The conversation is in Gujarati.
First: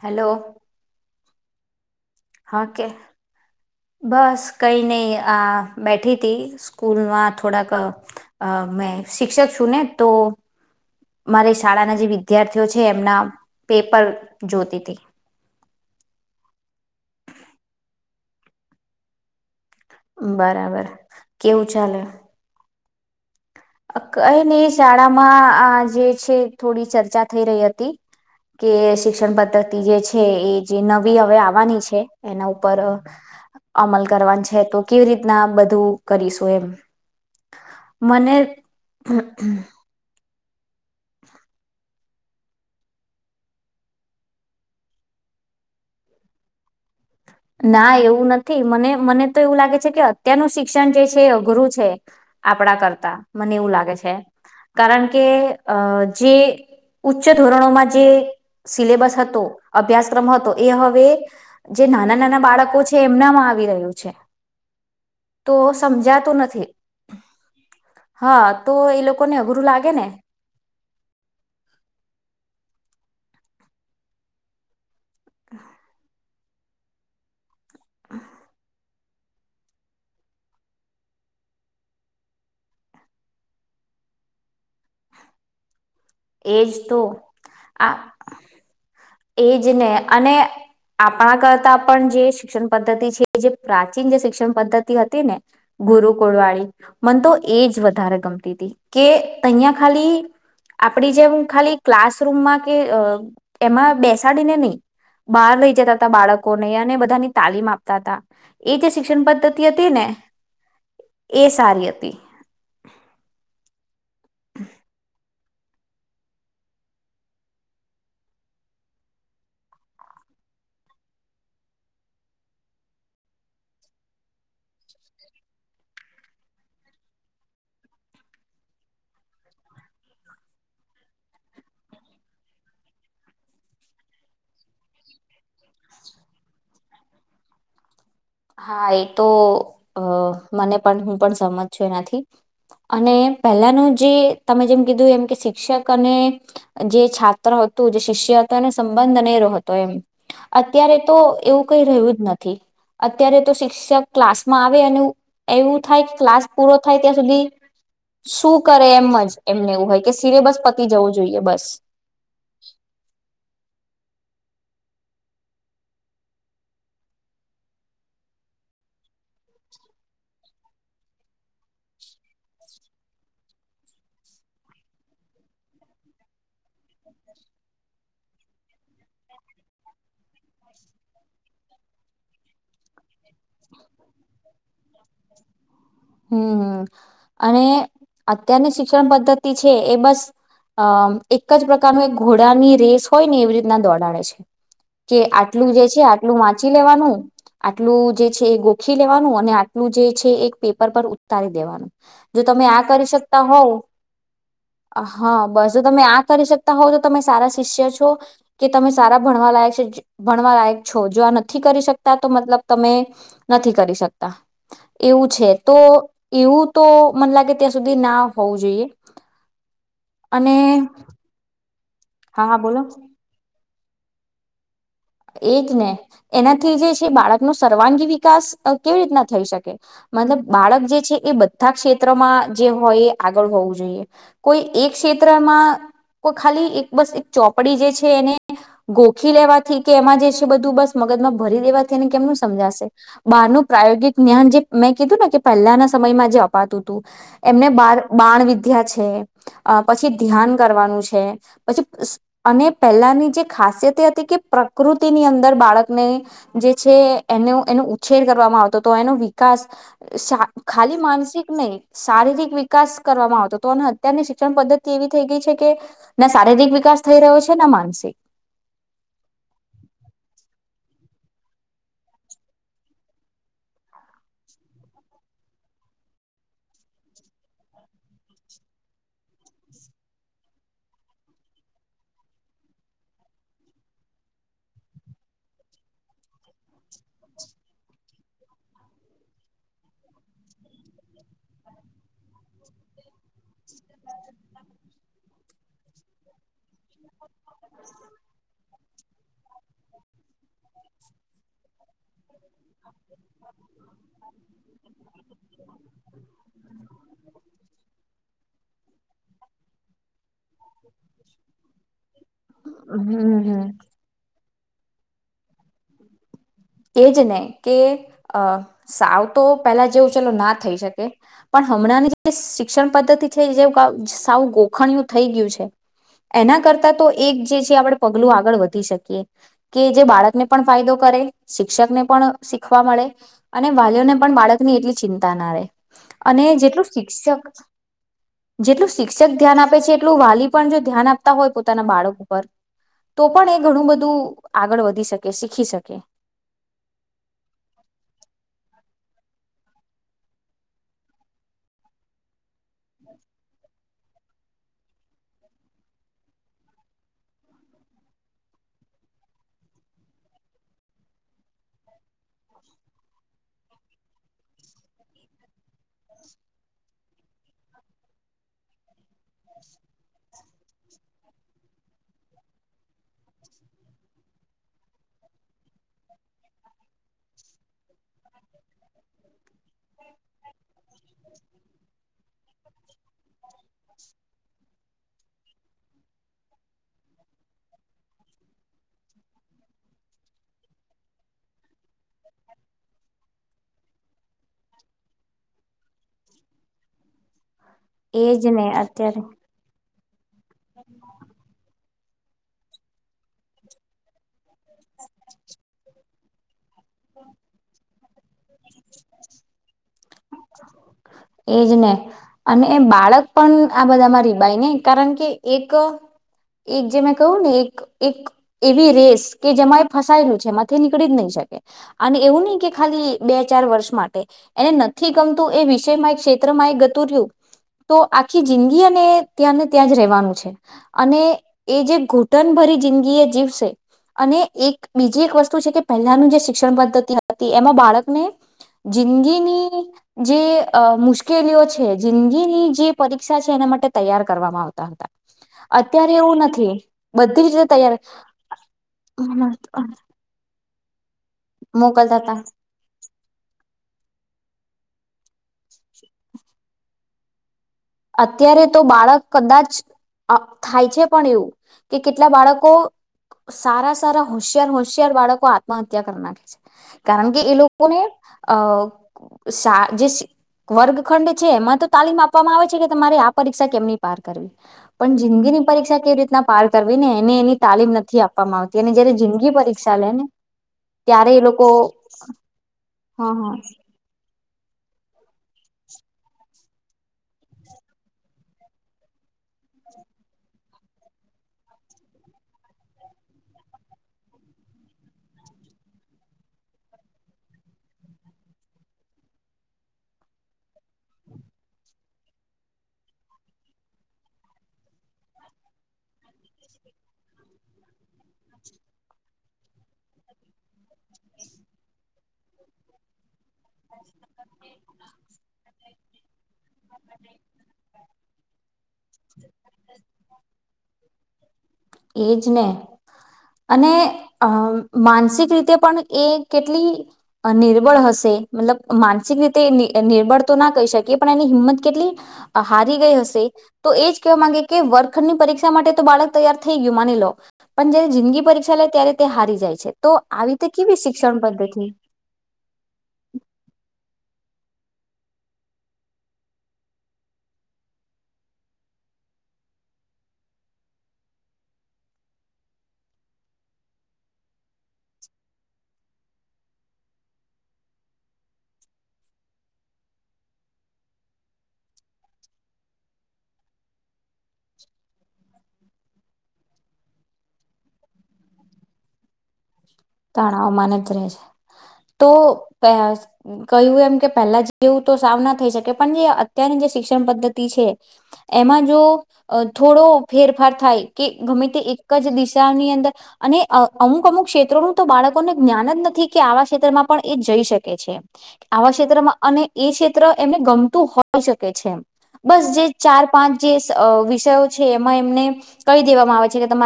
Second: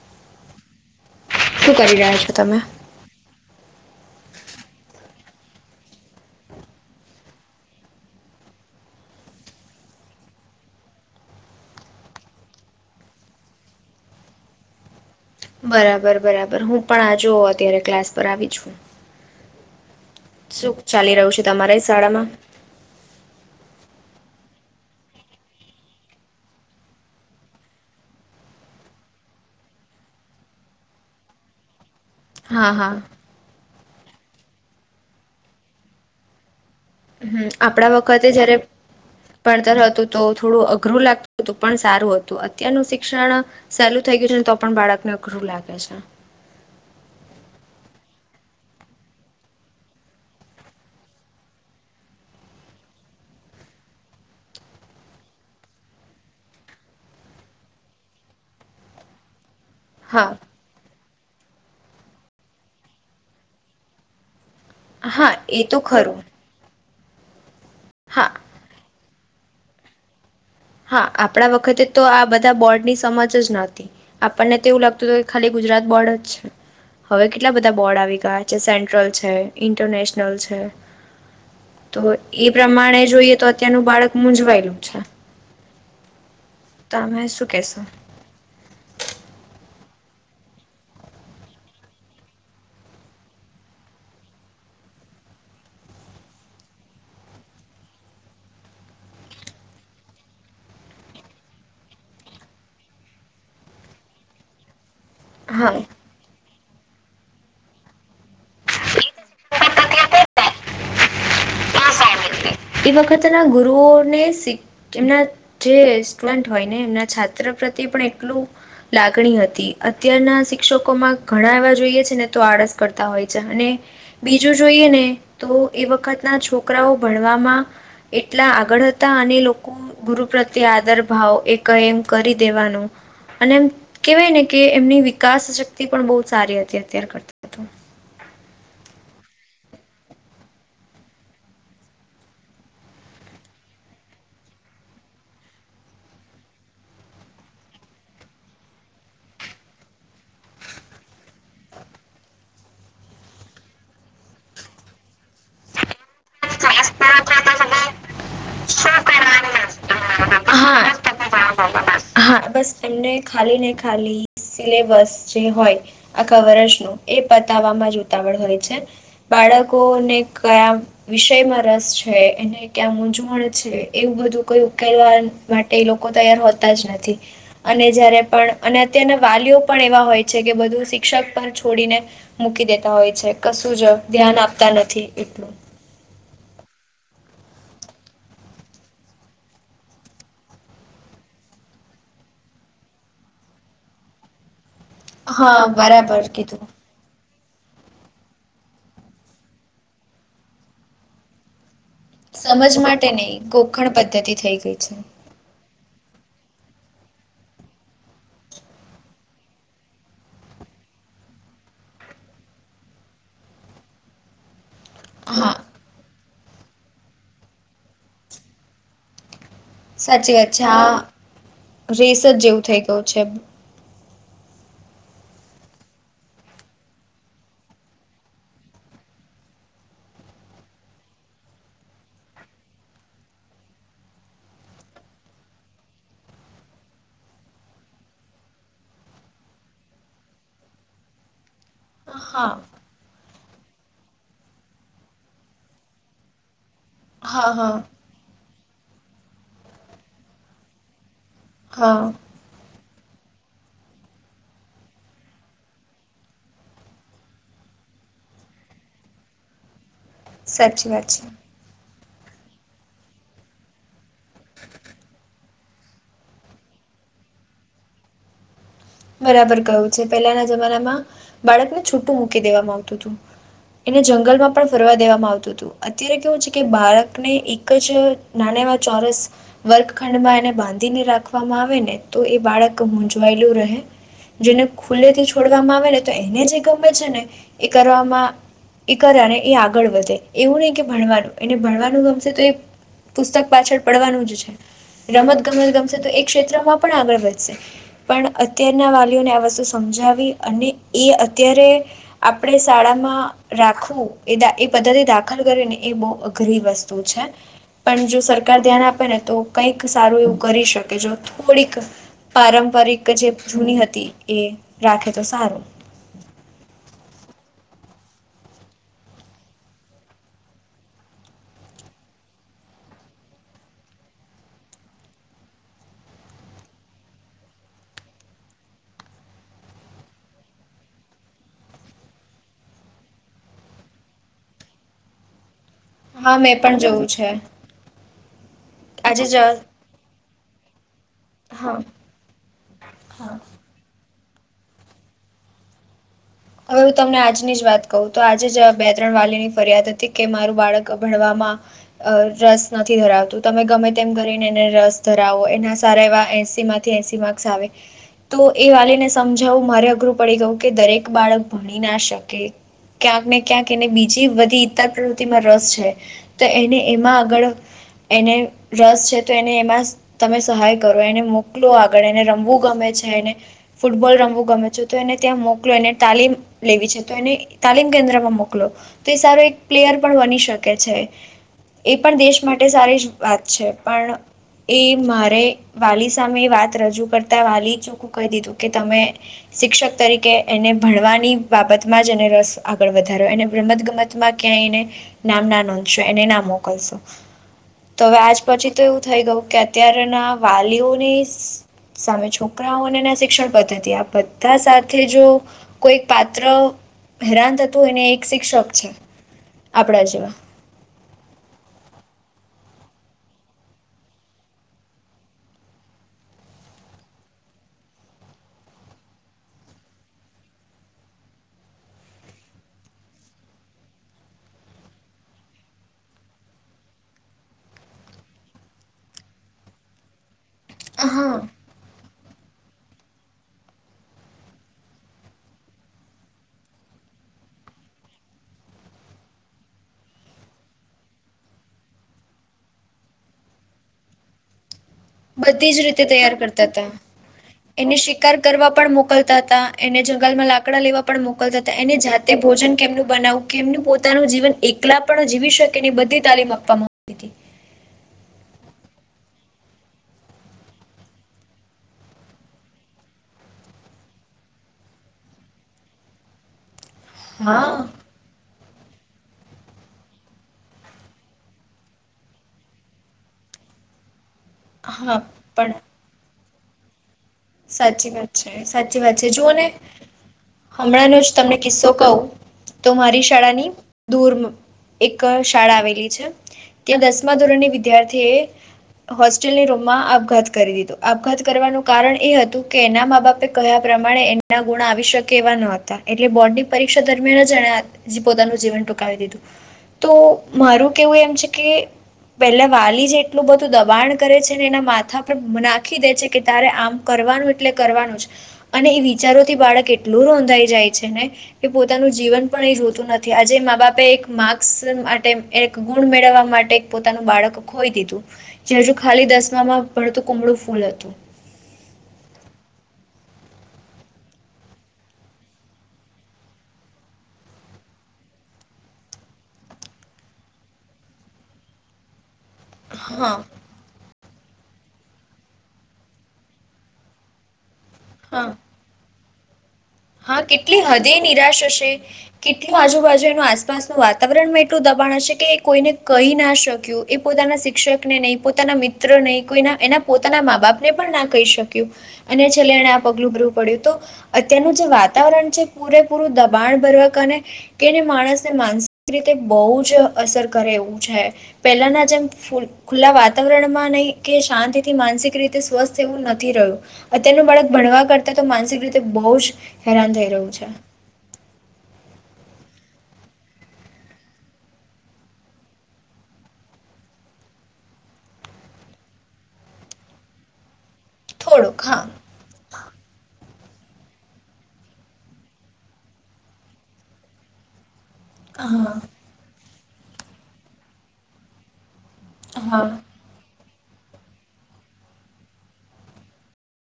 હેલો. શું કરી રહ્યા છો તમે? હા કે બસ કઈ નઈ આ બેઠી તી. સ્કૂલમાં થોડાક અ મેં અ શિક્ષક છું ને તો મારી શાળાના જે વિદ્યાર્થીઓ છે એમના પેપર જોતી તી. બરાબર બરાબર. હું પણ આ જો અત્યારે ક્લાસ પર આવી છું. શું બરાબર ચાલી રહ્યું છે કેવું તમારે ચાલે શાળામાં? અ, કઈ નઈ શાળામાં આ જે છે થોડી ચર્ચા થઈ રહી હતી કે શિક્ષણ પદ્ધતિ જે છે એ જે નવી હવે આવવાની છે એના હા ઉપર અ. હા અમલ કરવાન છે તો કેવી રીતના બધું કરીશું એમ. હમ. આપણા વખતે જયારે અમ્મ. ભણતર હતું તો અમ્મ. થોડું અઘરું લાગતું હતું પણ સારું હતું અત્યારનું શિક્ષણ સહેલું થઈ ગયું છે ને તો પણ બાળકને અઘરું લાગે છે. ના એવું નથી મને મને તો એવું લાગે છે કે અત્યારનું શિક્ષણ જે છે અઘરું છે આપડા કરતા. મને એવું લાગે છે. કારણ કે અ જે ઉચ્ચ ધોરણોમાં જે સિલેબસ હતો અભ્યાસક્રમ હા હતો એ હવે જે નાના નાના બાળકો છે એમનામાં આવી રહ્યું છે. હા તો એ ખરું સમજાતું નથી. હા, તો એ લો કોઈને અઘરું લાગે ને હા, આપણા વખતે તો આ બધા બોર્ડની સમજ જ ન હતી. આપણને તે એવું લાગ તોય ખાલી ગુજરાત બોર્ડ જ છે. હવે કે એટલા બધા બોર્ડ આવી ગયા છે. સેન્ટ્રલ છે, ઇન્ટરનેશનલ છે તો એ પ્રમાણે જોઈએ તો અત્યારનું બાળક મૂઝવાયેલું છે. એજ તો તમે શું કહેશો આ એ જ ને અને આપણા કરતા પણ જે શિક્ષણ પદ્ધતિ છે જે પ્રાચીન જે શિક્ષણ પદ્ધતિ હતી ને ગુરુકુળવાળી મને તો એ જ વધારે ગમતી હતી કે અહીંયા ખાલી આપડી જેમ ખાલી ક્લાસરૂમમાં કે અ એમાં બેસાડીને નહી બહાર હા લહી જતા હતા બાળક કોને આને બધાને તાલીમ આપતા હતા એ જે શિક્ષણ પદ્ધતિ હતી ને એ સારી હતી. એ વખતના ગુરુઓને તે તેમના જે સ્ટુડન્ટ હોય ને એમના છાત્ર પ્રત્યે પણ એટલું લાગણી હતી અત્યારના શિક્ષકોમાં ઘણા એવા જોઈએ છે ને તો આળસ કરતા હોય છે અને બીજું જોઈએ ને તો એ વખત ના છોકરાઓ ભણ વામાં એટલા આગળ હતા અને લોકો ગુરુ પ્રત્યે આદર ભાવ એક એમ કરી દેવાનો અને એમ કેહેવાય ને કે એમની વિકાસ શક્તિ પણ બહુ સારી હતી અતાર કરતા તો હા એ તો અ મને પણ હું પણ સમજ છું એનાથી અને પહેલાનું જે તમે જેમ કીધું એમ કે શિક્ષક અને જે છાત્ર હતું જે શિષ્ય હતો એનો સંબંધ અનેરો હતો એમ અત્યારે તો એવું કઈ રહ્યું જ નથી અત્યારે તો શિક્ષક ક્લાસમાં આવે અને એવું એવું થાય ક્લાસ પૂરો થાય ત્યાં સુધી શું કરે એમ જ એમને એવું હોય કે હા. સિલેબસ પતી હા જવું જોઈએ બસ હા બસ એમને ખાલી ને ખાલી સિલેબસ જે હોય આખા વર્ષનું એ પતાવવામાં જ ઉતાવળ હોય છે બાળકોને કયા વિષયમાં રસ છે એને ક્યા મૂઝવણ છે એવું બધું કોઈ ઉકેલવા માટે એ લોકો તૈયાર હોતા જ નથી અને જયારે પણ અને અત્યારના વાલીઓ પણ એવા હોય છે કે બધું શિક્ષક પર છોડીને મૂકી દેતા હોય છે કશું જ ધ્યાન આપ તા નથી હમ અને અત્યારની શિક્ષણ પદ્ધતિ છે એ બસ અ એક જ પ્રકારનું એક ઘોડાની રેસ હોય ને એવી રીતના દોડા વે છે. કે હા આટલું જે છે બરાબર આટલું કીધું વાંચી લેવાનું આટલું જે છે એ ગોખી લેવાનું અને આ ટલું જે છે એક પેપર પર ઉતારી દેવાનું જો તમે સમજ આ કરી માટે શકતા નહીં હોવ ગોખણ પદ્ધતિ થઈ ગઈ છે હા બસ જો તમે આ કરી શકતા હોવ તો તમે સારા શિષ્ય છો કે તમે સારા ભણવા લાયક છે ભણવા લાયક છો જો આ નથી કરી શકતા તો મતલબ તમે નથી કરી શકતા એવું છે હા તો એવું તો મને લાગે ત્યાં સુધી ના હોવું જોઈએ સાચી વાત અને છે આ રેસ જ હા હા જેવું બોલો થઈ ગયું છે. એજ ને એનાથી જે છે બાળકનો સર્વાંગી વિકાસ કેવી રીતના થઈ શકે મતલબ બાળક જે છે એ બધા ક્ષેત્રમાં જે હોય એ આગળ હોવું જોઈએ કોઈ એક ક્ષેત્રમાં કો ખાલી એક બસ એક ચોપડી જે છે એને ગોખી લેવા થી કે એમાં જે છે બધું બસ મગજમાં ભરી દેવા ને કેમનું હા સમજાશે બારનું પ્રાયોગિક જ્ઞાન જે મેં કીધું ને કે પહેલાના સમયમાં જે અપાતું હતું હા એમને હા બાણ બાણ વિધ્યા ધ્યા છે પછી ધ્યાન કરવાનું છે. પછી હા સ અને પહેલાની જે ખાસિયત એ હતી કે પ્રકૃતિની અંદર બાળકને જે છે એનો એનો ઉછેર કરવામાં આવતો હતો એનો વિકાસ શા સાચી ખાલી વાત છે માનસિક નહી. શારીરિક વિકાસ કરવામાં આવતો તો અને અત્યારની શિક્ષણ પદ્ધતિ એવી થઈ ગઈ છે કે, ના શારીરિક વિકાસ થઈ રહ્યો છે ના માનસિક. બરાબર કયું છે પહેલાના જમાનામાં, બાળકને છૂટું મૂકી દેવામાં આવતું હતું, એને જંગલમાં પણ ફરવા દેવામાં આવતું હતું, અત્યારે કેવું છે કે બાળકને એક જ નાના એવા ચોરસ, વર્ગખંડમાં એને બાંધીને રાખવામાં આવે ને તો એ બાળક મૂઝવાયેલું રહે. જેને ખુલ્લે થી છોડવામાં આવે ને તો એને જે ગમે છે ને, એ કરવામાં એ કર્યા ને એ આગળ વધે, એવું નહી કે ભણવાનું એને ભણવાનું ગમશે તો એ પુસ્તક પાછળ પડવાનું જ છે, રમત ગમત ગમશે તો એ ક્ષેત્રમાં પણ આગળ વધે. સે પણ અત્યારે વાલીઓને આ વસ્તુ સમજાવી અને એ અત્યારે, આપણે શાળામાં રાખવું એ એ પદ્ધતિ દાખલ કરી ને એ બહુ અઘરી વસ્તુ છે, પણ જો સરકાર ધ્યાન આપે ને તો કંઈક સારું એવું કરી શકે જો થોડીક હમ પારંપરિક જે જૂની હમ હતી એ. રાખે તો સારું. એ જ ને કે સાવ તો પેલા જેવું ચલો ના થઈ શકે, પણ હમણાંની જે શિક્ષણ પદ્ધતિ છે જે સાવ ગોખણયું થઈ ગયું છે, એના કરતાં તો એક જે છે આપણે પગલું આગળ વધી શકીએ, કે જે બાળકને પણ ફાયદો કરે. શિક્ષકને પણ શીખવા મળે, અને વાલીઓને પણ બાળકની એટલી ચિંતા ના રહે. હા અને મેં પણ જેટલું જોવું છે શિક્ષક, જેટલું આજે શિક્ષક જ ધ્યાન આપે છે એટલું વાલી પણ જો ધ્યાન આપ હોય હા પોતાના બાળક ઉપર, તો હા પણ એ ઘણું બધું આગળ વધી શકે શીખી શકે. હવે હું તમને આજની જ વાત કહું તો આજે જ બે ત્રણ વાલી ની ફરિયાદ હતી કે મારું બાળક ભણવામાં, રસ નથી ધરાવતું તમે ગમે તેમ કરીને એને રસ ધરાવો એના સારા એવા એસી માંથી એસી માર્ક્સ આવે, તો એ વાલીને સમજાવું મારે અઘરું પડી ગયું કે દરેક બાળક ભણી ના શકે, ક્યાંક ને ક્યાંક એને બીજ જી બધી ઈતર પ્રવૃતિ માં રસ છે. તો એને એમાં આગળ, એને રસ છે એને એમાં તમે સહાય કરો એને મોકલો આગળ એને રમવું ગમે છે એને, ફૂટબોલ રમવું ગમે છે તો એને ત્યાં મોકલો એને તાલીમ લેવી છે તો એને તાલીમ કેન્દ્રમાં મોકલો, તો એ સારો એક પ્લેયર પણ બની શકે છે, એ પણ દેશ માટે સારી જ વાત છે પણ એ મારે વાલી સામે વાત રજૂ કરતા વાલી ચોખ્ખું કહી દીધું કે તમે, શિક્ષક તરીકે એ ભણવાની બાબતમાં જ એને રસ આગળ વધાર્યો, એને રમત ગમતમાં ક્યાંય એને નામ ના નોંધશો એને ના મોકલશો, તો હવે આજ એજ ને પછી તો એવું થઈ અત્યારે ગયું કે અત્યારે ના વાલીઓને સામે છોકરાઓ અને ના શિક્ષણ પદ્ધતિ આ બધા સાથે જો. કોઈ પાત્ર હેરાન થતું એને એક શિક્ષક છે, આપણા જેવા. એજ ને, અને બાળક પણ આ બધામાં રિબાય ને કારણ કે, એક એક જે મેં કહ્યું ને એક એક એવી રેસ કે જેમાં એ ફસાયેલું છે એમાંથી નીકળી જ નહી શકે, અને એવું નહ કે ખાલી બે ચાર વર્ષ માટે, એને નથી ગમતું એ વિષયમાં ક્ષેત્રમાં ગતું રહ્યું, તો આખી જિંદગી અને ત્યાંને ત્યાં જ રહેવાનું છે. અને હા એ જે ગો ટન ભરી જિંદગી એ જીવશે અને એક બીજી એક વસ્તુ છે કે પહેલાનું જે શિક્ષણ પદ્ધતિ હતી એમાં બાળકને જિંદગીની જે. અ મુશ્કેલીઓ છે જિંદગીની જે પરીક્ષા છે એના માટે તૈયાર કરવામાં આવતા હતા. બધી જ રીતે અત્યારે તૈયાર એવું કરતા નથી હતા બધી જ રીતે તૈયાર એને શિકાર કરવા પણ મોકલતા હતા એને જંગલમાં લાગ. કડા લવા. પણ મોકલતા હતા એને મોકલતા જાતે હતા ભોજન કેમનું બનાવું કેમનું પોતાનું જીવન એકલા પણ જીવી શકે એ બધી તાલીમ આપવાવામાં. સટી. અત્યારે તો બાળક કદાચ થાય છે પણ એવું કે કેટલા બાળકો સારા સારા હોશિયાર હોશિયાર બાળકો આત્મહત્યા કરી નાખે છે. કારણ કે એ હા લોકોને. અ જે વર્ગખંડ છે એમાં તો તાલીમ આપવામાં આવે છે કે તમારી આ પરીક્ષા કેમની પાર. પણ હા જિંદગીની પણ પરીક્ષા કેવી રીતના. પાર કરવી ને એ. સાચી વાત છે સાચી વાત છે જિંદગી જોને પરીક્ષા લે ને હમણાંનો જ ત્યારે એ તમને લોકો કિસ્સો કવ તો મારી હા હા શાળાની દૂર. એક શાળા આવેલી છે ત્યાં દસમા ધોરણની વિદ્યાર્થી એ હોસ્ટેલની રૂમમાં આપઘાત કરી દીધો આપઘાત કરવાનું કારણ. એ હતું કે એના મા બાપે કહ્યા પ્રમાણે એના ગુણ આવી શકે એવા ન હતા એટલે બોર્ડની પરીક્ષા દરમિયાન જ એને જે પોતાનું જીવન ટૂંકાવી દીધું તો મારું કેવું એમ છે કે પેલા વાલી જે એટલું બધું દબાણ કરે છે અનેને એના માથા પર નાખી દે છે કે તારે આમ. કરવાનું એટલે કરવાનું જ અને એ વિચારોથી બાળક એટલું રોંધાઈ જાય છે ને કે પોતાનું જીવન પણ એ જોતું નથી આજે મા બાપે એક માર્ક્સ માટે એક ગુણ મેળવવા માટે. પોતાનું બાળક ખોઈ દીધું. જે હજુ ખાલી દસમામાં ભડતું કુમળું ફૂલ હતું. એજ ને અને અ માનસિક રીતે પણ એ કેટલી નિર્બળ હશે મતલબ માનસિક રીતે નિર્બળ તો ના કહી શકીએ પણ એની હિંમત કેટલી. હારી ગઈ હા હશે તો એજ. વા માંગે કે વર્ખંડની પરીક્ષા માટે તો બાળક તૈયાર. થ યુમાિ લો. પણ જયારે જિંદગી હા પરીક્ષા લે ત્યારે. તે હારી જાય છે. તો હા આવી રીતે કેટલી કેવી હદે શિક્ષણ નિરાશ પદ્ધતિ હશે કેટલી આજુબાજુ એનું આસપાસનું વાતાવરણ મે. એટલું દબાણ હશે કે કોઈને કહી ના શક્યું એ પોતાના શિક્ષકને નહીં પોતાના મિત્ર નહી કોઈના એના પોતાના મા બાપને પણ ના કહી શક્યું અને છેલ્લે એને આ પગલું ભરવું પડ્યું તો અત્યારનું. વાતાવરણ છે પૂરેપૂરું દબાણ ભરવા કાર કેને માણસને માનસિક રીતે બહુ જ અસર કરે એવું છે પહેલાના જેમ ખુલ્લા વાતાવરણમાં નહી કે શાંતિ થી માનસિક રીતે સ્વસ્થ એવું નથી રહ્યું અત્યનું બાળક ભણવા કરતા તો માનસિક રીતે બહુ જ હેરાન થઈ રહ્યું છે. તણાવમાં જ રહે છે તો કહ્યું એમ કે પહેલા જેવું તો સાવ ના થઈ શકે પણ જે અત્યારની જે શિક્ષણ પદ્ધતિ છે એમાં જો થોડો ફેરફાર થાય. કે ગમે થોડુંક તે હા એક જ દિશાની અંદર. અને અમુક અમુક ક્ષેત્રોનું. તો બાળકોને જ્ઞાન જ નથી કે આવા ક્ષેત્રમાં પણ એ જઈ શકે. આવા હા ક્ષેત્રમાં અને. એ ક્ષેત્ર એમને ગમતું હોય શકે છે એમ. બસ જે હા ચાર પાંચ. જે ષ અ વિષયો છે એમાં એમને કહી દેવામાં આવે છે કે તમાર